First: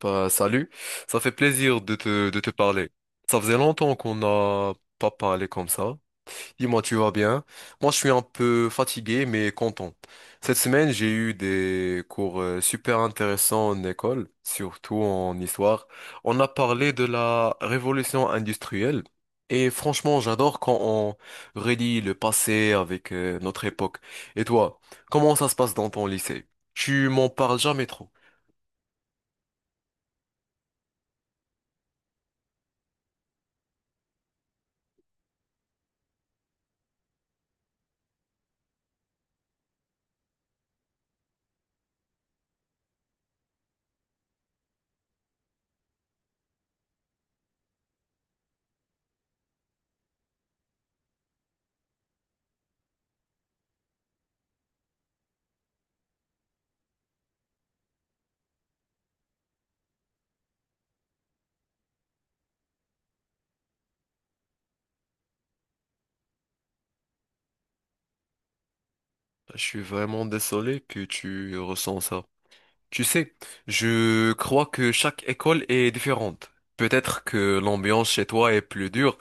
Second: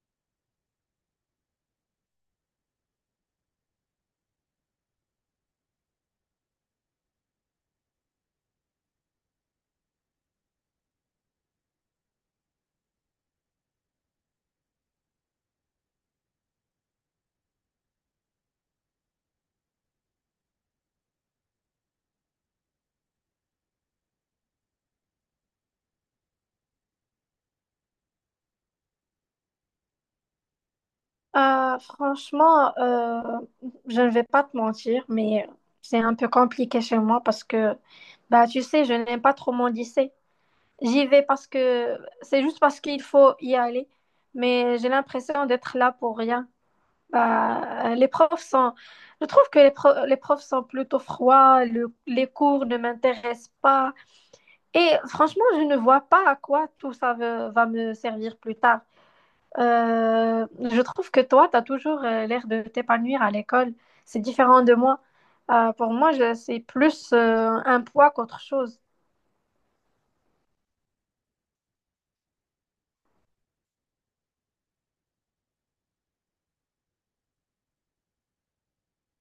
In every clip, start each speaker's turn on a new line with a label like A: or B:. A: Bah, salut, ça fait plaisir de te parler. Ça faisait longtemps qu'on n'a pas parlé comme ça. Dis-moi, tu vas bien? Moi, je suis un peu fatigué, mais content. Cette semaine, j'ai eu des cours super intéressants en école, surtout en histoire. On a parlé de la révolution industrielle. Et franchement, j'adore quand on relie le passé avec notre époque. Et toi, comment ça se passe dans ton lycée? Tu m'en parles jamais trop.
B: Franchement, je ne vais pas te mentir, mais c'est un peu compliqué chez moi parce que, bah, tu sais, je n'aime pas trop mon lycée. J'y vais parce que c'est juste parce qu'il faut y aller, mais j'ai l'impression d'être là pour rien. Bah, les profs sont, je trouve que les, les profs sont plutôt froids, les cours ne m'intéressent pas, et franchement, je ne vois pas à quoi tout ça va me servir plus tard. Je trouve que toi, tu as toujours l'air de t'épanouir à l'école. C'est différent de moi. Pour moi, c'est plus un poids qu'autre chose.
A: Je suis vraiment désolé que tu ressens ça. Tu sais, je crois que chaque école est différente. Peut-être que l'ambiance chez toi est plus dure.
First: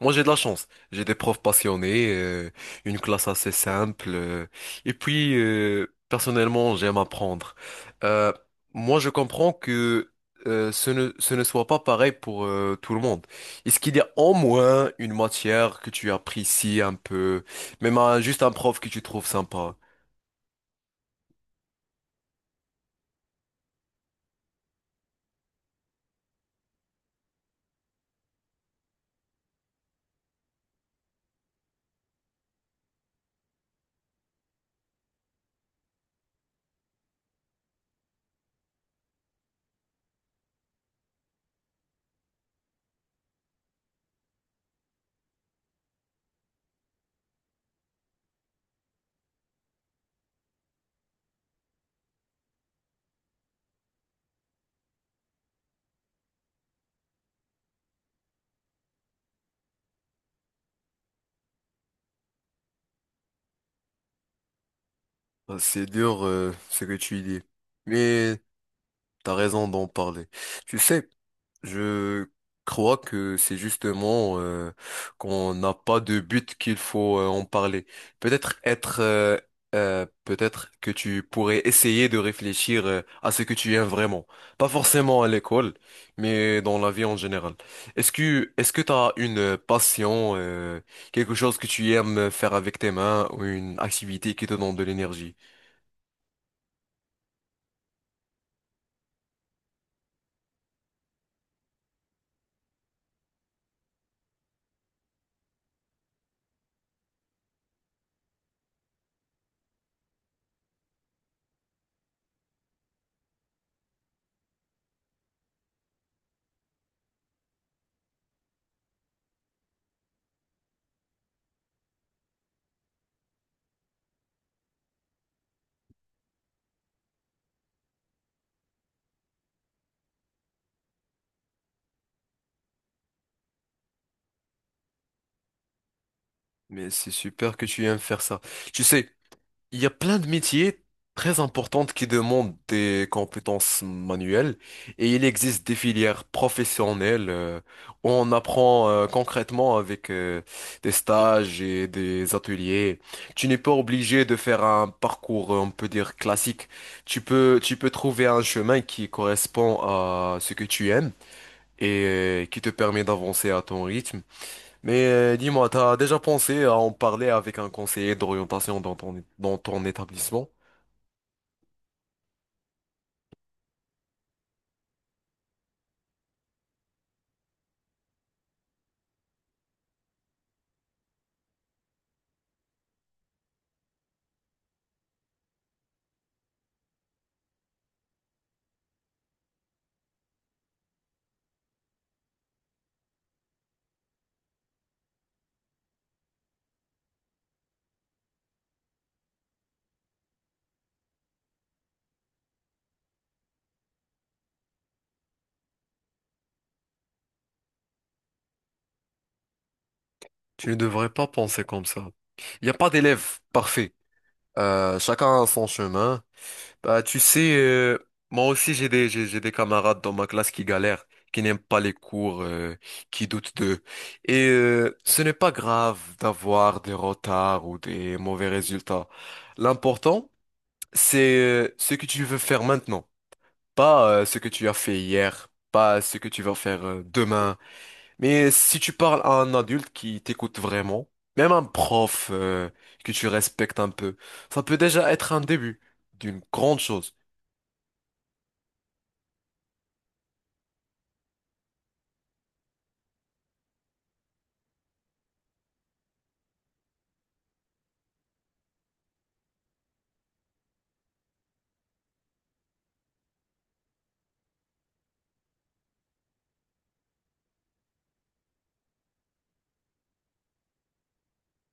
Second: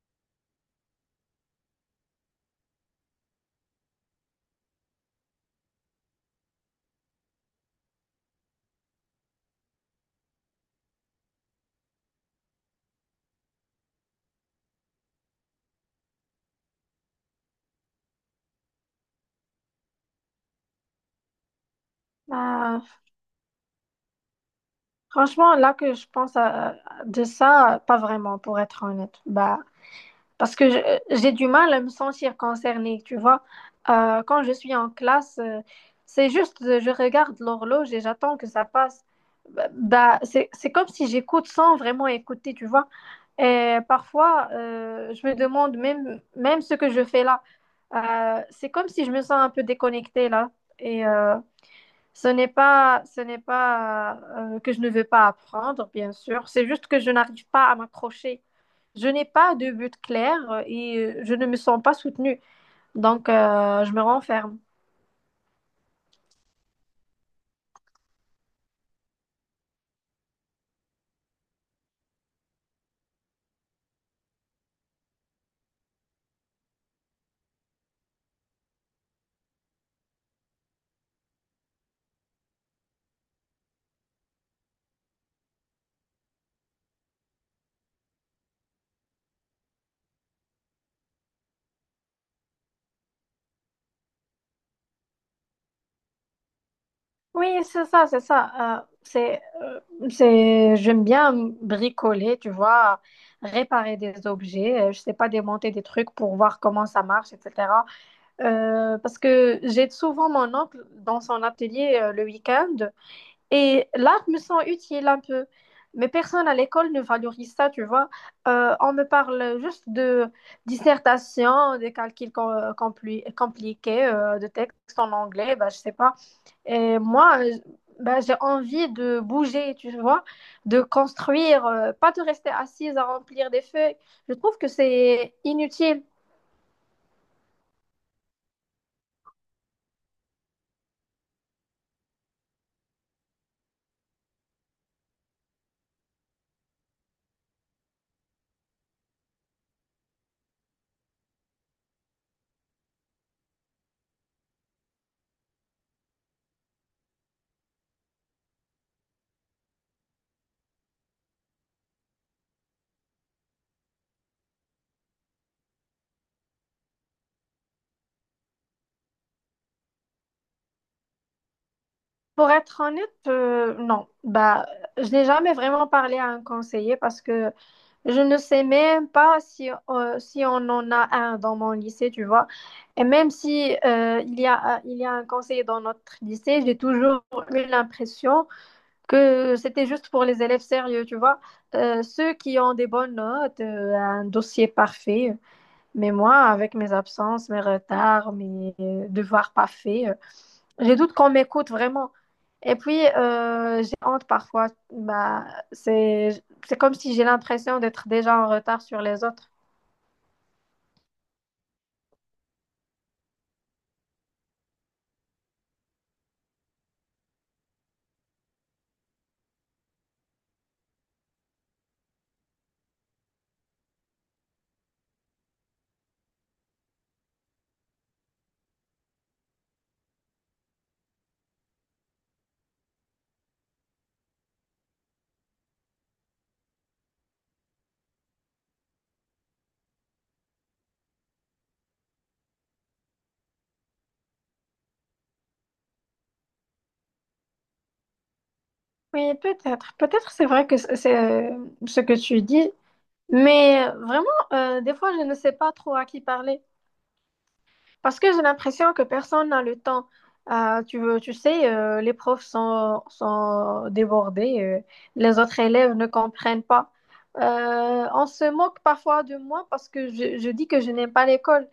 A: Moi, j'ai de la chance. J'ai des profs passionnés, une classe assez simple. Et puis, personnellement, j'aime apprendre. Euh, Moi, je comprends que ce ne soit pas pareil pour tout le monde. Est-ce qu'il y a au moins une matière que tu apprécies un peu, même juste un prof que tu trouves sympa?
B: Euh, Franchement, là que je pense à- de ça, pas vraiment, pour être honnête. Bah, parce que j'ai du mal à me sentir concernée, tu vois. Quand je suis en classe, c'est juste, je regarde l'horloge et j'attends que ça passe. Bah, c'est comme si j'écoute sans vraiment écouter, tu vois. Et parfois, je me demande même ce que je fais là. C'est comme si je me sens un peu déconnectée là. Et ce n'est pas que je ne veux pas apprendre, bien sûr. C'est juste que je n'arrive pas à m'accrocher. Je n'ai pas de but clair et je ne me sens pas soutenue. Donc, je me renferme.
A: Ah, c'est dur ce que tu dis, mais t'as raison d'en parler. Tu sais, je crois que c'est justement qu'on n'a pas de but qu'il faut en parler. Peut-être être, euh, Peut-être que tu pourrais essayer de réfléchir à ce que tu aimes vraiment, pas forcément à l'école, mais dans la vie en général. Est-ce que t'as une passion, quelque chose que tu aimes faire avec tes mains ou une activité qui te donne de l'énergie?
B: Oui, c'est ça, c'est ça. C'est, j'aime bien bricoler, tu vois, réparer des objets. Je sais pas, démonter des trucs pour voir comment ça marche, etc. Parce que j'ai souvent mon oncle dans son atelier le week-end. Et là, je me sens utile un peu. Mais personne à l'école ne valorise ça, tu vois. On me parle juste de dissertation, des calculs compliqués, de textes en anglais, bah, je sais pas. Et moi, bah, j'ai envie de bouger, tu vois, de construire, pas de rester assise à remplir des feuilles. Je trouve que c'est inutile.
A: Mais c'est super que tu aimes faire ça. Tu sais, il y a plein de métiers très importants qui demandent des compétences manuelles et il existe des filières professionnelles où on apprend concrètement avec des stages et des ateliers. Tu n'es pas obligé de faire un parcours, on peut dire, classique. Tu peux trouver un chemin qui correspond à ce que tu aimes et qui te permet d'avancer à ton rythme. Mais dis-moi, t'as déjà pensé à en parler avec un conseiller d'orientation dans ton établissement?
B: Pour être honnête, non. Bah, je n'ai jamais vraiment parlé à un conseiller parce que je ne sais même pas si, si on en a un dans mon lycée, tu vois. Et même si il y a un conseiller dans notre lycée, j'ai toujours eu l'impression que c'était juste pour les élèves sérieux, tu vois. Ceux qui ont des bonnes notes, un dossier parfait. Mais moi, avec mes absences, mes retards, mes devoirs pas faits, je doute qu'on m'écoute vraiment. Et puis, j'ai honte parfois. Bah, c'est, c'est comme si j'ai l'impression d'être déjà en retard sur les autres.
A: Tu ne devrais pas penser comme ça. Il n'y a pas d'élève parfait. Chacun a son chemin. Bah, tu sais, moi aussi j'ai des camarades dans ma classe qui galèrent, qui n'aiment pas les cours, qui doutent d'eux. Et ce n'est pas grave d'avoir des retards ou des mauvais résultats. L'important, c'est ce que tu veux faire maintenant, pas ce que tu as fait hier, pas ce que tu vas faire demain. Mais si tu parles à un adulte qui t'écoute vraiment, même un prof que tu respectes un peu, ça peut déjà être un début d'une grande chose.
B: Oui, peut-être. Peut-être c'est vrai que c'est euh, ce que tu dis. Mais vraiment, des fois, je ne sais pas trop à qui parler. Parce que j'ai l'impression que personne n'a le temps. Ah, tu veux, tu sais, les profs sont débordés, les autres élèves ne comprennent pas. On se moque parfois de moi parce que je dis que je n'aime pas l'école.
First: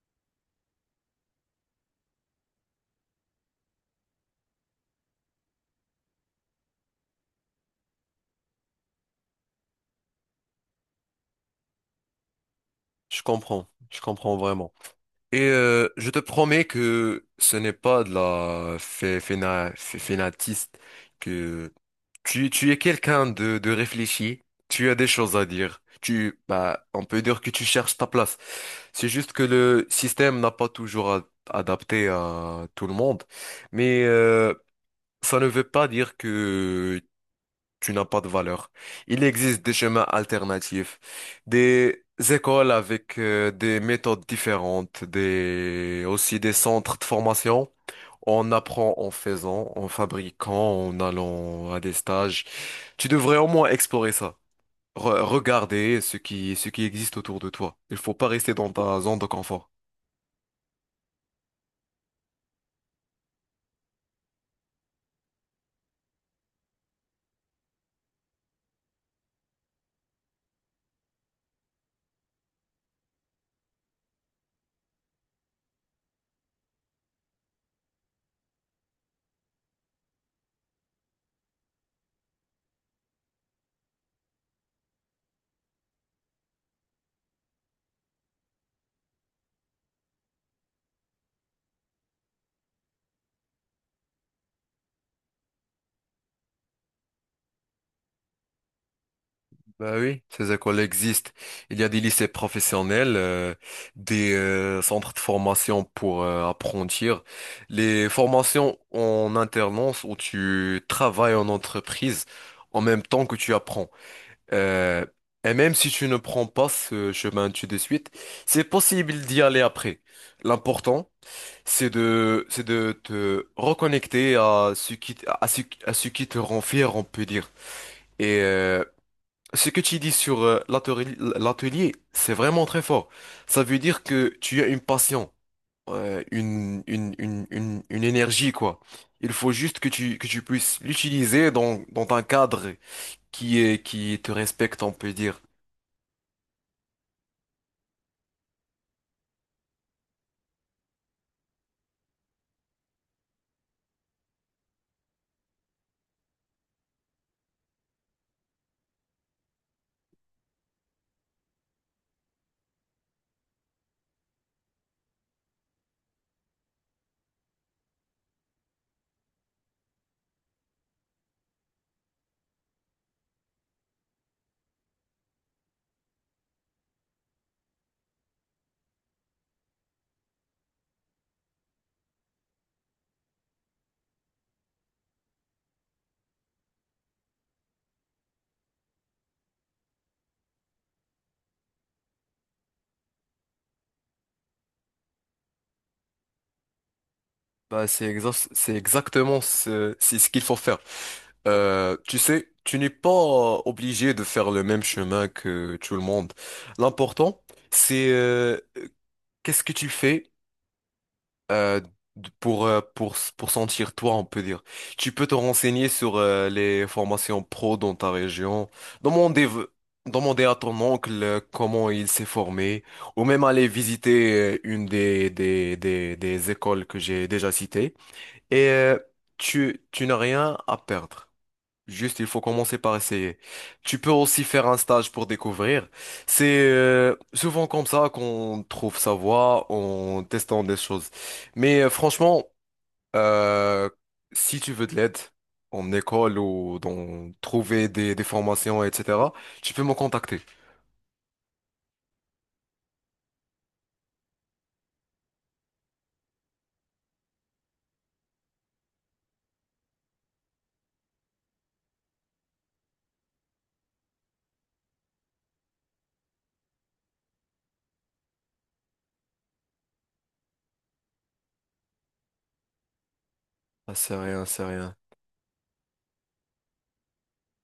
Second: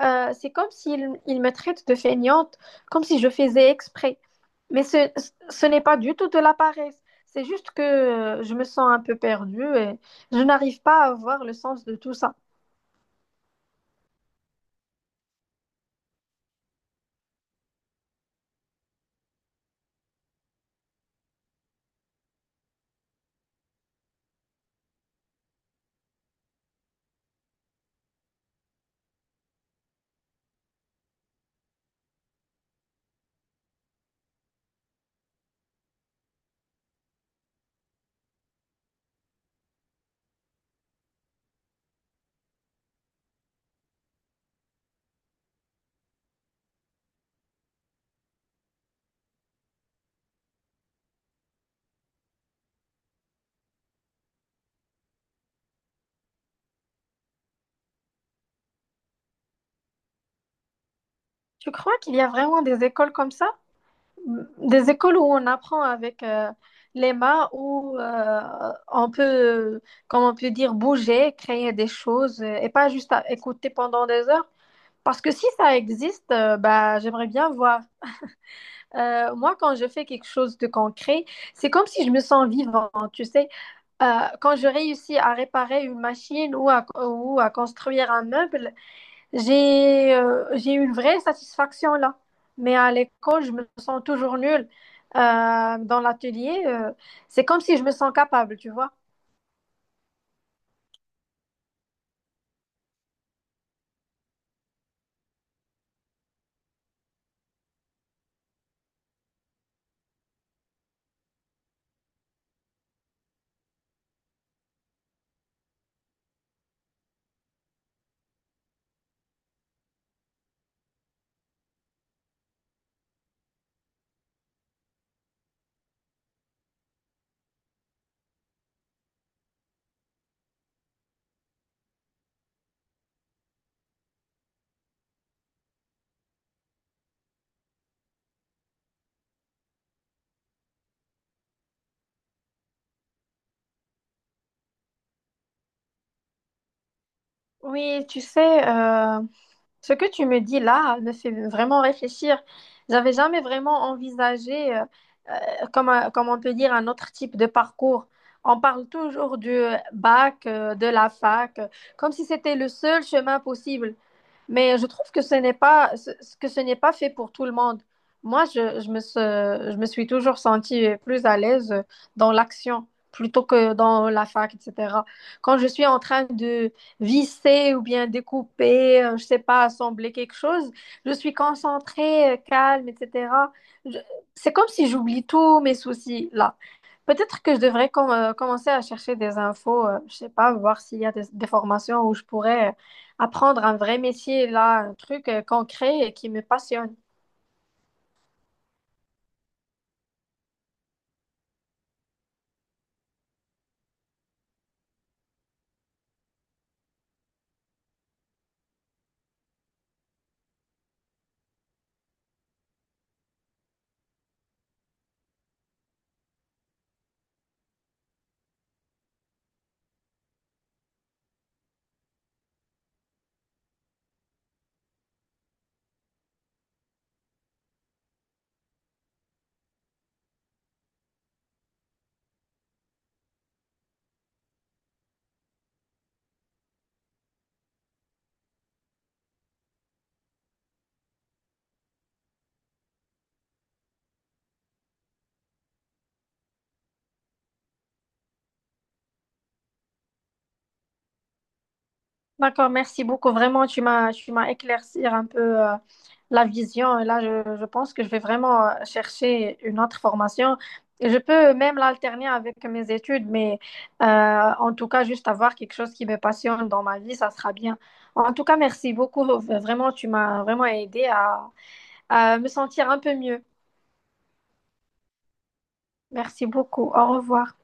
B: C'est comme s'ils ils me traitent de feignante, comme si je faisais exprès. Mais ce n'est pas du tout de la paresse. C'est juste que je me sens un peu perdue et je n'arrive pas à voir le sens de tout ça.
A: Je comprends vraiment. Et je te promets que ce n'est pas de la fénatiste, que tu es quelqu'un de réfléchi, tu as des choses à dire. Bah, on peut dire que tu cherches ta place. C'est juste que le système n'a pas toujours adapté à tout le monde, mais ça ne veut pas dire que tu n'as pas de valeur. Il existe des chemins alternatifs, des écoles avec des méthodes différentes, des aussi des centres de formation. On apprend en faisant, en fabriquant, en allant à des stages. Tu devrais au moins explorer ça. Regarder ce qui existe autour de toi. Il faut pas rester dans ta zone de confort.
B: Tu crois qu'il y a vraiment des écoles comme ça? Des écoles où on apprend avec les mains, où on peut, comme on peut dire, bouger, créer des choses et pas juste à écouter pendant des heures. Parce que si ça existe, bah, j'aimerais bien voir. Moi, quand je fais quelque chose de concret, c'est comme si je me sens vivante, tu sais. Euh, Quand je réussis à réparer une machine ou à construire un meuble, j'ai eu une vraie satisfaction là. Mais à l'école, je me sens toujours nulle. Dans l'atelier, c'est comme si je me sens capable, tu vois.
A: Bah oui, ces écoles existent. Il y a des lycées professionnels, des centres de formation pour apprentir, les formations en alternance où tu travailles en entreprise en même temps que tu apprends. Euh, et même si tu ne prends pas ce chemin tout de suite, c'est possible d'y aller après. L'important, c'est c'est de te reconnecter à ce qui, à ce qui te rend fier, on peut dire. Et ce que tu dis sur l'atelier, c'est vraiment très fort. Ça veut dire que tu as une passion, une énergie, quoi. Il faut juste que que tu puisses l'utiliser dans un cadre qui est, qui te respecte, on peut dire.
B: Oui, tu sais, ce que tu me dis là me fait vraiment réfléchir. J'avais jamais vraiment envisagé, comme, comme on peut dire, un autre type de parcours. On parle toujours du bac, de la fac, comme si c'était le seul chemin possible. Mais je trouve que ce n'est pas, ce- que ce n'est pas fait pour tout le monde. Moi, je me suis toujours sentie plus à l'aise dans l'action plutôt que dans la fac, etc. Quand je suis en train de visser ou bien découper, je sais pas, assembler quelque chose, je suis concentrée, calme, etc. Je- c'est comme si j'oublie tous mes soucis là. Peut-être que je devrais commencer à chercher des infos, je sais pas, voir s'il y a des formations où je pourrais apprendre un vrai métier, là, un truc concret et qui me passionne.
A: Bah, c'est exactement c'est ce qu'il faut faire. Tu sais, tu n'es pas obligé de faire le même chemin que tout le monde. L'important, c'est qu'est-ce que tu fais? euh, pour, pour sentir toi, on peut dire. Tu peux te renseigner sur les formations pro dans ta région, demander, v- demander à ton oncle comment il s'est formé, ou même aller visiter une des écoles que j'ai déjà citées. Et tu n'as rien à perdre. Juste, il faut commencer par essayer. Tu peux aussi faire un stage pour découvrir. C'est souvent comme ça qu'on trouve sa voie en testant des choses. Mais franchement, euh, si tu veux de l'aide en école ou dans trouver des formations, etc., tu peux me contacter.
B: D'accord, merci beaucoup. Vraiment, tu m'as éclaircir un peu la vision. Et là, je pense que je vais vraiment chercher une autre formation. Et je peux même l'alterner avec mes études, mais euh, en tout cas, juste avoir quelque chose qui me passionne dans ma vie, ça sera bien. En tout cas, merci beaucoup. Vraiment, tu m'as vraiment aidé à me sentir un peu mieux.
A: Ah, c'est rien, c'est rien.
B: Merci beaucoup. Au revoir.